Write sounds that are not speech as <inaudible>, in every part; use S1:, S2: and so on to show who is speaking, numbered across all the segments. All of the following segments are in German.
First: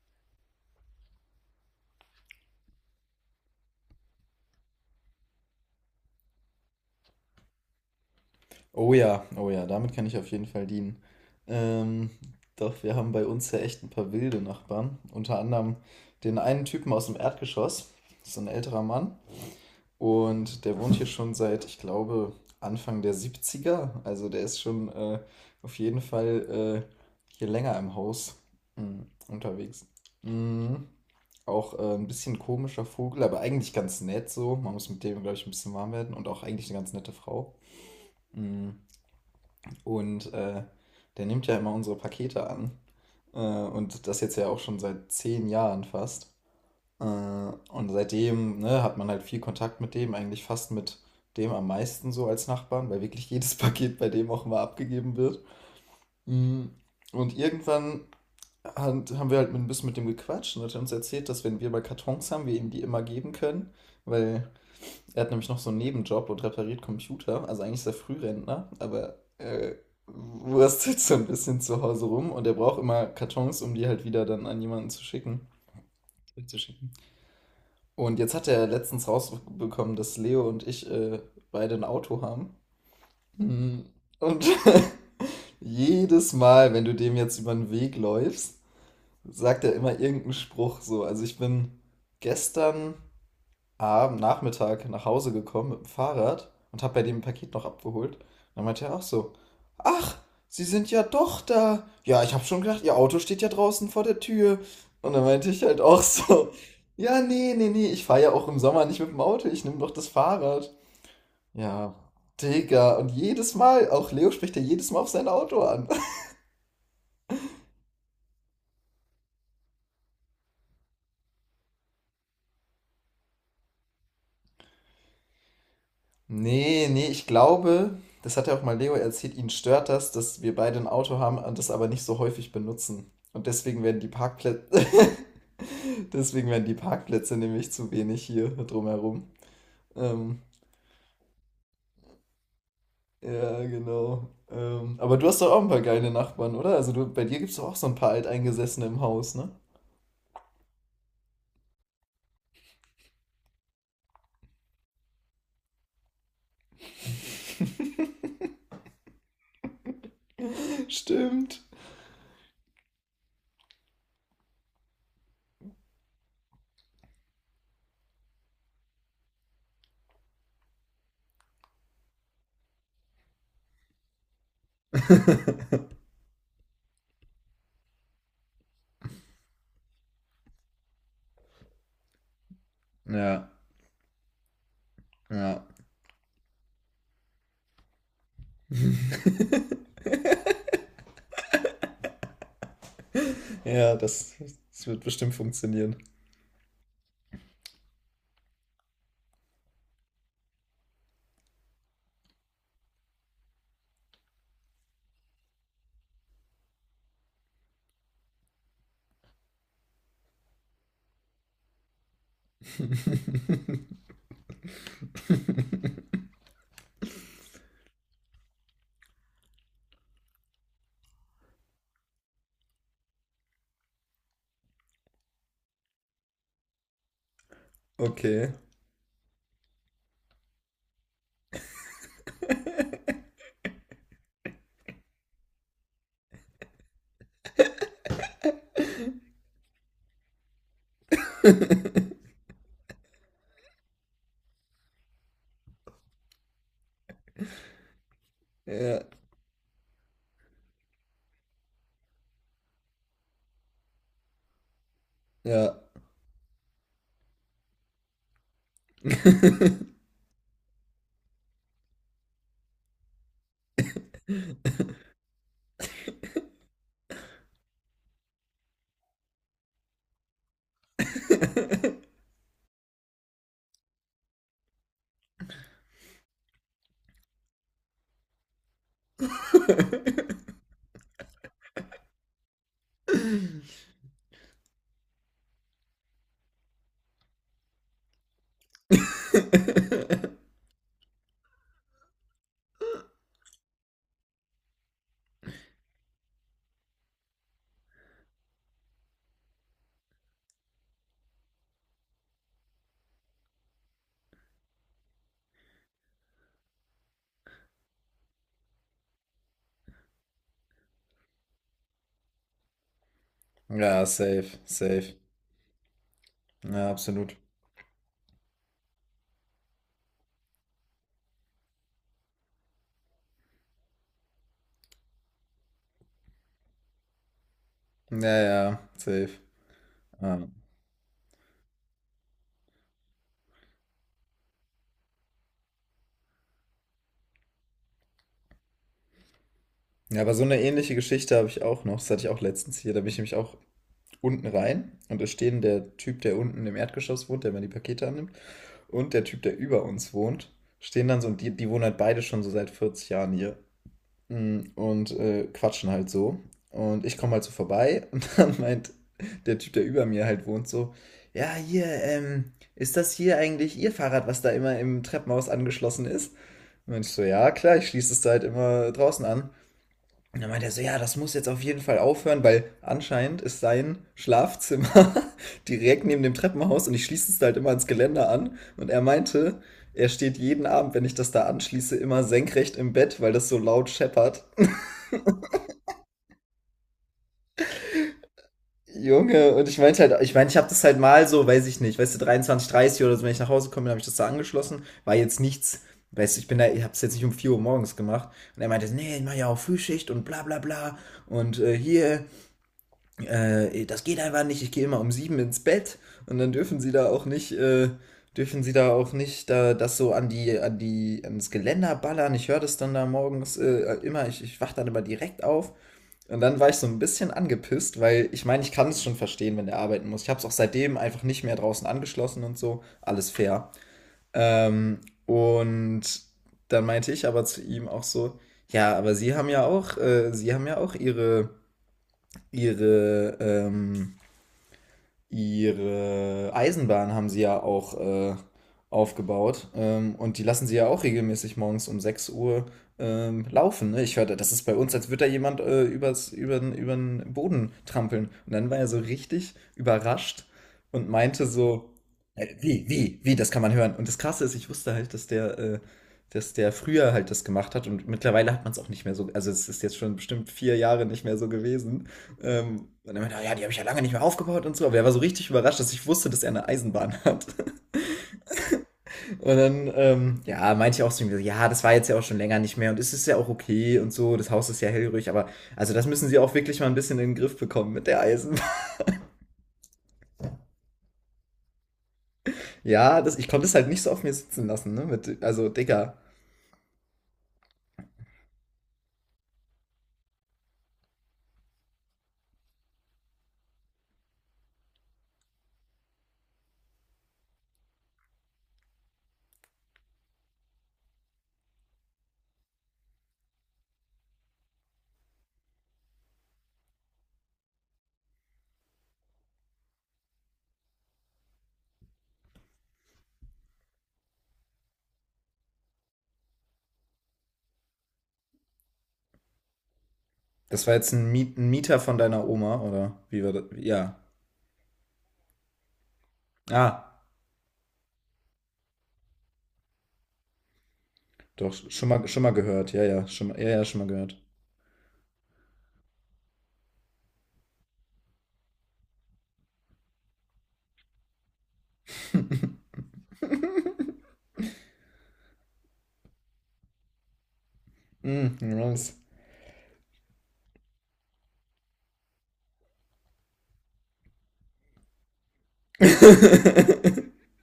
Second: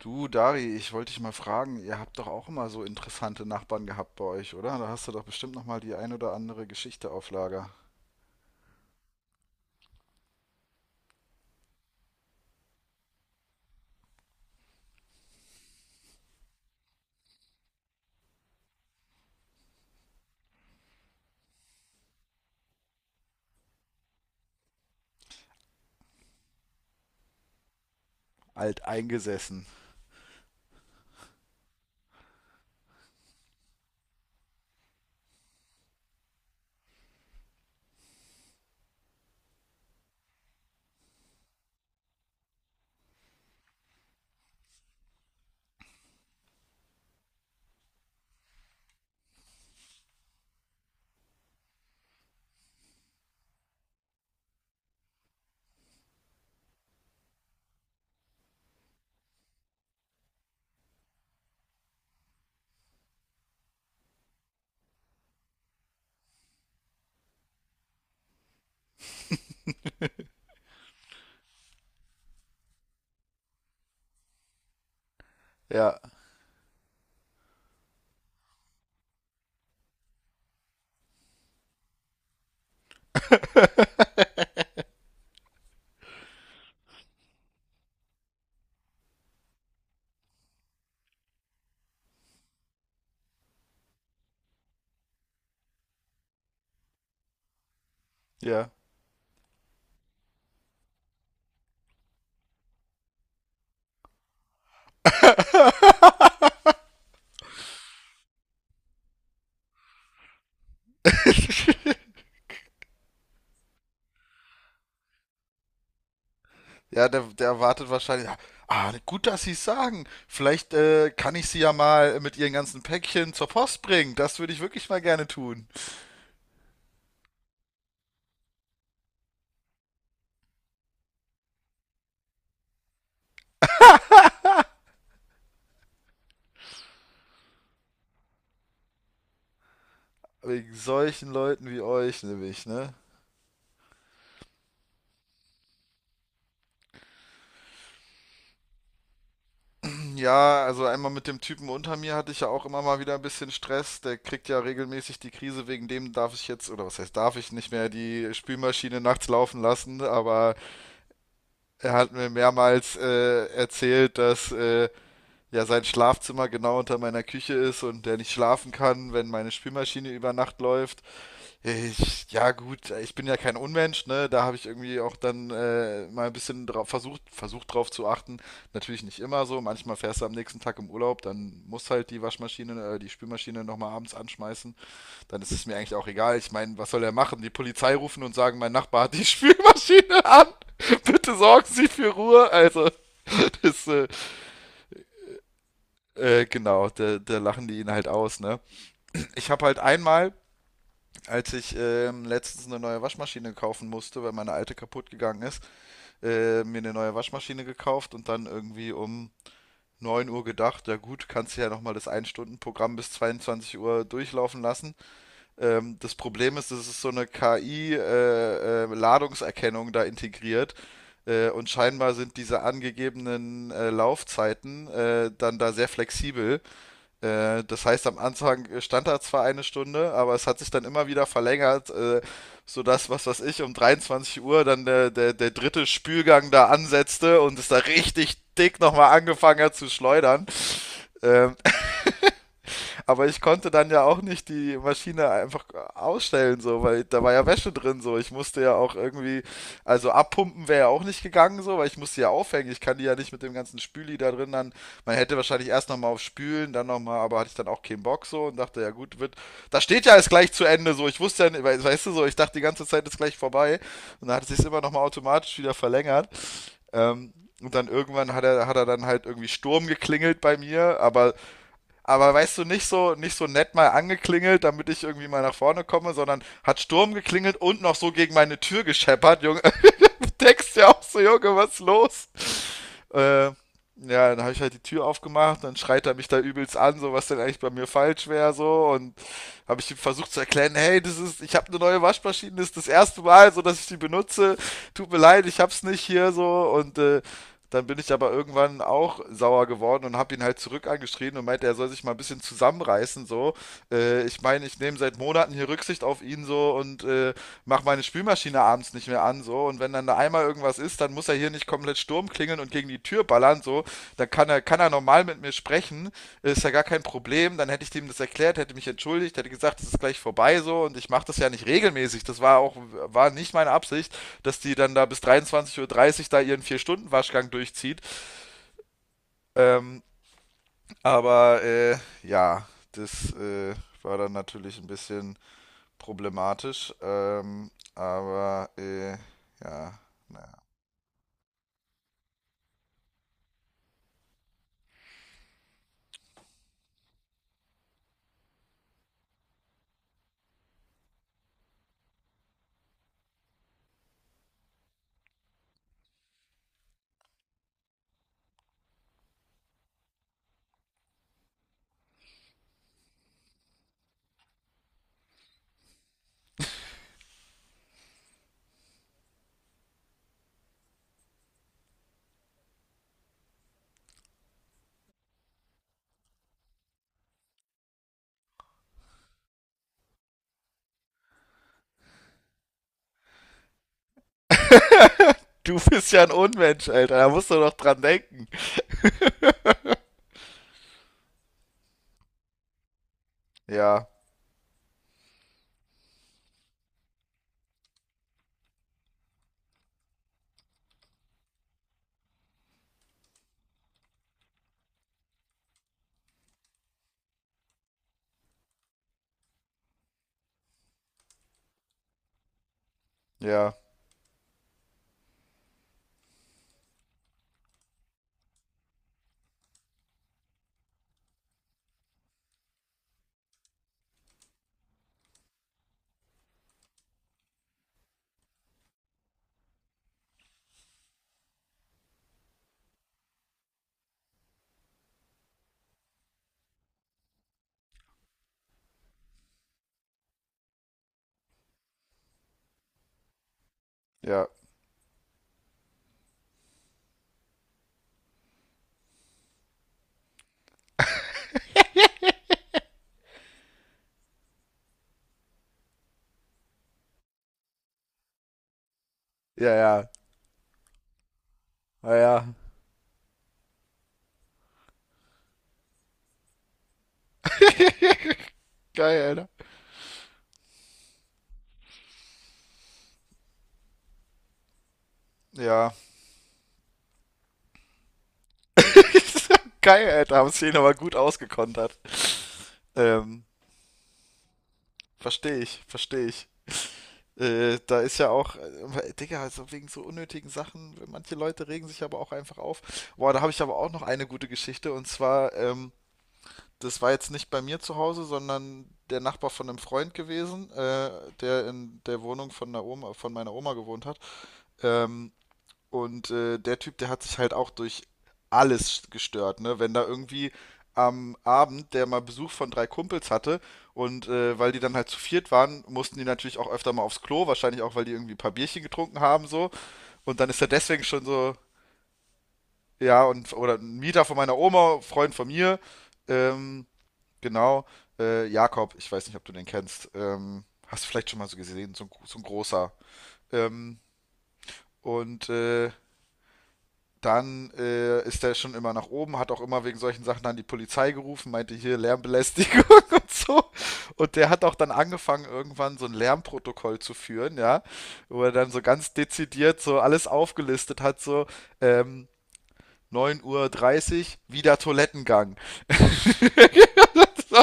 S1: Du, Dari, ich wollte dich mal fragen, ihr habt doch auch immer so interessante Nachbarn gehabt bei euch, oder? Da hast du doch bestimmt noch mal die ein oder andere Geschichte auf Lager.
S2: Oh ja, oh ja, damit kann ich auf jeden Fall dienen. Ähm, doch wir haben bei uns ja echt ein paar wilde Nachbarn. Unter anderem den einen Typen aus dem Erdgeschoss, so ein älterer Mann. Und der wohnt hier schon seit, ich glaube, Anfang der 70er. Also der ist schon auf jeden Fall hier länger im Haus
S1: Alt
S2: mm,
S1: eingesessen.
S2: unterwegs. Mm, Auch ein bisschen komischer Vogel, aber eigentlich ganz nett so. Man muss mit dem, glaube ich, ein bisschen warm werden und auch eigentlich eine ganz nette Frau. Mm. Und der nimmt ja immer unsere Pakete an. Und das jetzt ja auch schon seit 10 Jahren fast. Und seitdem, ne, hat man halt viel Kontakt mit dem, eigentlich fast mit dem am meisten so als Nachbarn, weil wirklich <laughs> jedes Paket bei dem auch immer abgegeben wird. Mm, Und irgendwann haben wir halt ein bisschen mit dem gequatscht und hat er uns erzählt, dass, wenn wir mal Kartons haben, wir ihm die immer geben können, weil er hat nämlich noch so einen Nebenjob und repariert Computer. Also eigentlich ist er Frührentner, aber wurstelt so ein bisschen zu Hause rum, und er braucht immer Kartons, um die halt wieder dann an jemanden zu schicken.
S1: Ja,
S2: Zu schicken. Und jetzt hat er letztens rausbekommen, dass Leo und ich beide ein Auto haben. Mhm. Und <laughs> jedes Mal, wenn du dem jetzt über den Weg läufst, sagt er immer irgendeinen Spruch so. Also ich bin gestern am Nachmittag nach Hause gekommen mit dem Fahrrad und habe bei dem ein Paket noch abgeholt. Und dann
S1: ja.
S2: meinte er auch so: ach, Sie sind ja doch da. Ja, ich habe schon gedacht, Ihr Auto steht ja draußen vor der Tür. Und dann meinte ich halt auch so:
S1: <laughs>
S2: <laughs> ja, nee, nee, nee, ich fahre ja auch im Sommer nicht mit dem Auto, ich nehme doch das Fahrrad. Ja, Digga, und jedes Mal, auch Leo spricht ja jedes Mal auf sein Auto an.
S1: Ja, der erwartet wahrscheinlich. Ah, ah, gut, dass Sie es sagen. Vielleicht kann ich Sie ja mal mit Ihren ganzen Päckchen zur Post bringen. Das würde ich wirklich mal gerne tun.
S2: Nee, nee, ich glaube, das hat ja auch mal Leo erzählt, ihn stört das, dass wir beide ein Auto haben und das aber nicht so häufig benutzen. Und deswegen werden die Parkplätze, <laughs> deswegen werden die Parkplätze nämlich zu wenig hier drumherum. Ähm,
S1: Wegen solchen Leuten wie euch, nämlich, ne?
S2: ja, genau. Aber du hast doch auch ein paar geile Nachbarn, oder? Also du, bei dir gibt es doch auch so ein paar Alteingesessene im Haus, ne?
S1: Ja, also einmal mit dem Typen unter mir hatte ich ja auch immer mal wieder ein bisschen Stress. Der kriegt ja regelmäßig die Krise, wegen dem darf ich jetzt, oder was heißt, darf ich nicht mehr die Spülmaschine nachts laufen lassen, aber
S2: <laughs> Stimmt.
S1: er hat mir mehrmals erzählt, dass ja sein Schlafzimmer genau unter meiner Küche ist und der nicht schlafen kann, wenn meine Spülmaschine über Nacht läuft. Ich, ja gut, ich bin ja kein Unmensch, ne? Da habe ich irgendwie auch dann
S2: <laughs>
S1: mal ein bisschen drauf versucht drauf zu achten. Natürlich nicht immer so. Manchmal fährst du am nächsten Tag im Urlaub, dann muss halt die Waschmaschine, die
S2: Ja,
S1: Spülmaschine nochmal abends anschmeißen. Dann ist
S2: ja.
S1: es mir eigentlich auch egal. Ich meine, was soll er machen? Die Polizei rufen und sagen, mein Nachbar hat die <laughs>
S2: <laughs>
S1: Spülmaschine an. <laughs> Bitte sorgen Sie für Ruhe. Also, <laughs> das,
S2: Ja, das wird bestimmt funktionieren.
S1: genau, da lachen die ihn halt aus, ne? Ich habe halt einmal als ich letztens eine neue Waschmaschine kaufen musste, weil meine alte kaputt gegangen ist, mir eine neue Waschmaschine gekauft und dann irgendwie um 9 Uhr gedacht, ja gut, kannst du ja nochmal das 1-Stunden-Programm bis 22 Uhr durchlaufen lassen. Das
S2: <laughs> <laughs>
S1: Problem ist, es ist so eine KI-Ladungserkennung da integriert. Und scheinbar sind diese angegebenen Laufzeiten dann da sehr flexibel. Das heißt, am
S2: Okay.
S1: Anfang stand da zwar eine Stunde, aber es hat sich dann immer wieder verlängert, sodass, was weiß ich, um 23 Uhr dann der dritte Spülgang da ansetzte und es da richtig dick nochmal angefangen hat zu schleudern. Ähm, aber ich konnte dann ja auch nicht die Maschine einfach ausstellen, so, weil da war ja Wäsche drin, so. Ich musste ja auch
S2: Ja,
S1: irgendwie, also abpumpen wäre ja auch nicht gegangen, so, weil ich musste ja aufhängen. Ich kann die ja nicht mit dem ganzen Spüli da drin dann. Man hätte wahrscheinlich
S2: ja.
S1: erst nochmal auf Spülen, dann nochmal, aber hatte ich dann auch keinen Bock, so, und dachte, ja gut, wird, da steht
S2: <laughs>
S1: ja alles gleich zu Ende, so. Ich wusste ja, nicht, weißt du, so, ich dachte, die ganze Zeit ist gleich vorbei. Und dann hat es sich immer nochmal automatisch wieder verlängert. Ähm, und dann irgendwann hat er dann halt irgendwie Sturm geklingelt bei mir, aber weißt du, nicht so, nicht so nett mal angeklingelt, damit ich irgendwie mal nach vorne komme, sondern hat Sturm geklingelt und noch so gegen meine Tür gescheppert, Junge. <laughs> Denkst ja auch so, Junge, was ist los? Äh, ja, dann habe ich halt die Tür aufgemacht, dann schreit er mich da übelst an, so was denn eigentlich bei mir falsch wäre, so und habe ich ihm versucht zu erklären, hey, das ist, ich habe eine neue Waschmaschine, das ist das erste Mal, so dass ich die benutze, tut mir leid, ich hab's nicht hier so und dann bin ich aber irgendwann auch sauer geworden und habe ihn halt zurück angeschrien und meinte, er soll sich mal ein bisschen zusammenreißen, so. Ich meine, ich nehme seit Monaten hier Rücksicht auf ihn so und mache meine Spülmaschine abends uns nicht mehr an, so. Und wenn dann da einmal irgendwas ist, dann muss er hier nicht komplett Sturm klingeln und gegen die Tür ballern, so.
S2: Ja,
S1: Dann
S2: safe,
S1: kann er
S2: safe.
S1: normal mit mir sprechen, ist ja gar
S2: Ja,
S1: kein
S2: absolut.
S1: Problem. Dann hätte ich dem das erklärt, hätte mich entschuldigt, hätte gesagt, es ist gleich vorbei, so. Und ich mache das ja nicht regelmäßig. Das war auch, war nicht meine Absicht, dass die dann da bis 23:30 Uhr da ihren Vier-Stunden-Waschgang durchzieht.
S2: Ja, ja, safe.
S1: Ähm,
S2: Ja.
S1: aber, ja, das, war dann natürlich ein bisschen problematisch, aber ja,
S2: Ja, aber so
S1: na,
S2: eine ähnliche Geschichte habe ich auch noch. Das hatte ich auch letztens hier. Da bin ich nämlich auch unten rein und da stehen der Typ, der unten im Erdgeschoss wohnt, der immer die Pakete annimmt, und der Typ, der über uns wohnt, stehen dann so, und die, die wohnen halt beide schon so seit 40 Jahren hier. Und quatschen halt so. Und ich komme halt so vorbei und <laughs> dann meint der Typ, der über mir halt wohnt, so: ja, hier, ist das hier eigentlich Ihr Fahrrad, was da immer im Treppenhaus angeschlossen ist? Und ich so: ja, klar, ich schließe es da halt immer draußen an. Und dann meint er so: ja, das muss jetzt auf jeden Fall aufhören, weil anscheinend ist sein Schlafzimmer <laughs> direkt neben dem Treppenhaus, und ich schließe es da halt immer ans Geländer an. Und er meinte, er steht jeden Abend, wenn ich das da anschließe, immer senkrecht im Bett, weil das so laut scheppert.
S1: Du bist ja ein Unmensch, Alter. Da musst du doch dran denken.
S2: Junge, und ich meinte halt, ich meine, ich habe das halt mal so, weiß ich nicht, weißt du, 23:30 oder so, wenn ich nach Hause komme, habe
S1: Ja,
S2: ich das da angeschlossen, war jetzt nichts, weißt du, ich bin da, ich habe es jetzt nicht um 4 Uhr morgens gemacht, und er meinte: nee, ich mache ja auch Frühschicht und bla bla bla und hier, das geht einfach nicht, ich gehe immer um 7 ins Bett, und dann dürfen sie da auch nicht da, das so ans Geländer ballern, ich höre das dann da morgens
S1: ja,
S2: immer, ich wach dann immer direkt auf. Und dann war ich so ein bisschen angepisst, weil ich meine, ich kann es schon verstehen, wenn der arbeiten muss. Ich habe es auch seitdem einfach nicht mehr draußen angeschlossen und so. Alles fair. Ähm, und dann meinte ich aber zu ihm auch so: ja, aber Sie haben ja auch Ihre, ihre Eisenbahn haben sie ja auch aufgebaut. Und die lassen sie ja auch regelmäßig morgens um 6 Uhr laufen. Ne? Ich hörte,
S1: ja.
S2: das ist bei uns, als würde da jemand übern Boden trampeln. Und dann war er so richtig überrascht und meinte so: wie, das kann man hören. Und das Krasse ist, ich wusste halt, dass der früher halt das gemacht hat, und mittlerweile hat man es auch nicht mehr so, also es
S1: Ja,
S2: ist jetzt
S1: ja.
S2: schon bestimmt 4 Jahre nicht mehr so gewesen,
S1: Ja, ja.
S2: und dann meinte er: ja, die habe ich ja lange nicht mehr aufgebaut und so. Aber er war so richtig überrascht, dass ich wusste, dass er eine Eisenbahn <laughs> hat.
S1: Geil, Alter.
S2: Und dann, ja, meinte ich auch zu ihm: ja, das war jetzt ja auch schon länger nicht mehr, und es ist ja auch okay und so. Das Haus ist ja hellhörig, aber
S1: Ja.
S2: also das müssen sie auch wirklich mal ein bisschen in den Griff bekommen mit der Eisenbahn. <laughs>
S1: Geil, Alter. Haben sie ihn aber gut ausgekontert.
S2: Ja,
S1: Ähm,
S2: ich konnte es halt nicht so auf mir sitzen lassen, ne? Mit,
S1: verstehe
S2: also,
S1: ich,
S2: Digga,
S1: verstehe ich. Da ist ja auch, Digga, also wegen so unnötigen Sachen, manche Leute regen sich aber auch einfach auf. Boah, da habe ich aber auch noch eine gute Geschichte und zwar, das war jetzt nicht bei mir zu Hause, sondern der Nachbar von einem Freund gewesen, der in der Wohnung von der Oma, von meiner Oma gewohnt hat. Ähm, und der Typ, der hat sich halt auch durch alles gestört, ne? Wenn da irgendwie am Abend der mal Besuch von drei Kumpels hatte und weil die dann halt zu viert waren, mussten die natürlich auch öfter mal aufs Klo, wahrscheinlich auch, weil die irgendwie ein paar Bierchen getrunken haben so. Und dann ist er
S2: das war
S1: deswegen
S2: jetzt
S1: schon so,
S2: Ein Mieter von deiner Oma, oder
S1: ja,
S2: wie
S1: und
S2: war das?
S1: oder ein
S2: Ja.
S1: Mieter von meiner Oma, Freund von mir, ähm,
S2: Ah,
S1: genau, Jakob, ich weiß nicht, ob du den kennst, hast du vielleicht schon mal so
S2: doch,
S1: gesehen, so ein
S2: schon mal
S1: großer.
S2: gehört. Ja, ja, ja, ja,
S1: Ähm,
S2: schon mal gehört.
S1: und dann ist er schon immer nach oben, hat auch immer wegen solchen Sachen dann die Polizei gerufen, meinte hier Lärmbelästigung <laughs> und so. Und der hat auch dann angefangen, irgendwann so ein Lärmprotokoll zu führen, ja, wo er
S2: Mm,
S1: dann so ganz
S2: nice.
S1: dezidiert so alles aufgelistet hat, so ähm, 9.30 Uhr, dreißig, wieder Toilettengang.
S2: <laughs>
S1: <laughs> so,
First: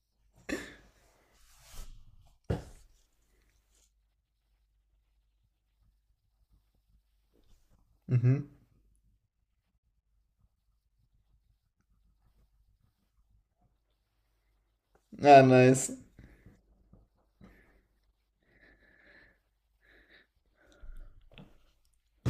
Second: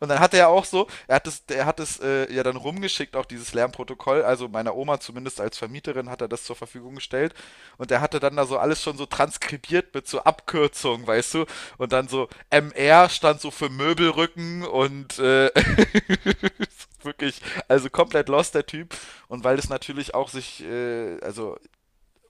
S1: und dann hat er ja auch so, er hat es ja dann rumgeschickt, auch dieses Lärmprotokoll. Also meiner Oma zumindest als Vermieterin hat er das zur Verfügung gestellt. Und er hatte dann da
S2: Mhm.
S1: so alles schon so transkribiert mit so Abkürzungen, weißt du? Und dann so MR stand so für Möbelrücken und
S2: Ja, nice.
S1: <laughs> wirklich, also komplett lost der Typ. Und weil das natürlich auch sich, also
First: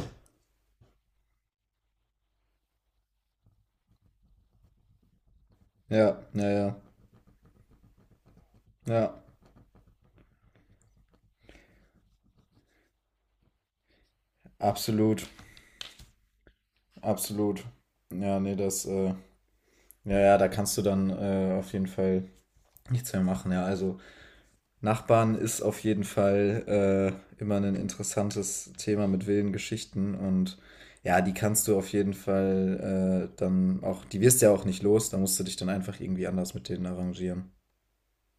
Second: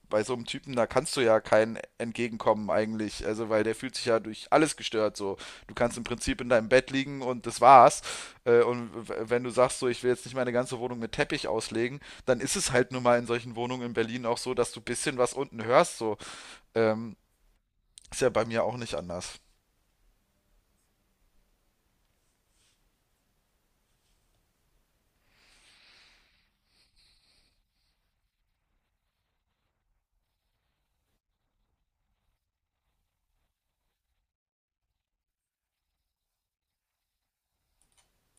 S1: bei so einem Typen, da kannst du ja kein Entgegenkommen eigentlich, also weil der fühlt sich ja durch alles gestört so. Du kannst im
S2: Ja,
S1: Prinzip in
S2: ja,
S1: deinem
S2: ja.
S1: Bett liegen und das war's. Und w-
S2: Ja,
S1: wenn du sagst so, ich will jetzt nicht meine ganze Wohnung mit Teppich auslegen, dann ist es halt nun mal in solchen Wohnungen in Berlin auch so, dass du ein bisschen
S2: absolut.
S1: was unten hörst so. Ähm,
S2: Absolut.
S1: ist ja
S2: Ja,
S1: bei
S2: nee,
S1: mir auch nicht anders.
S2: ja, ja, da kannst du dann auf jeden Fall nichts mehr machen. Ja, also Nachbarn ist auf jeden Fall immer ein interessantes Thema mit wilden Geschichten, und ja, die kannst du auf jeden Fall dann auch, die wirst du ja auch nicht los, da musst du dich dann einfach irgendwie anders mit denen arrangieren.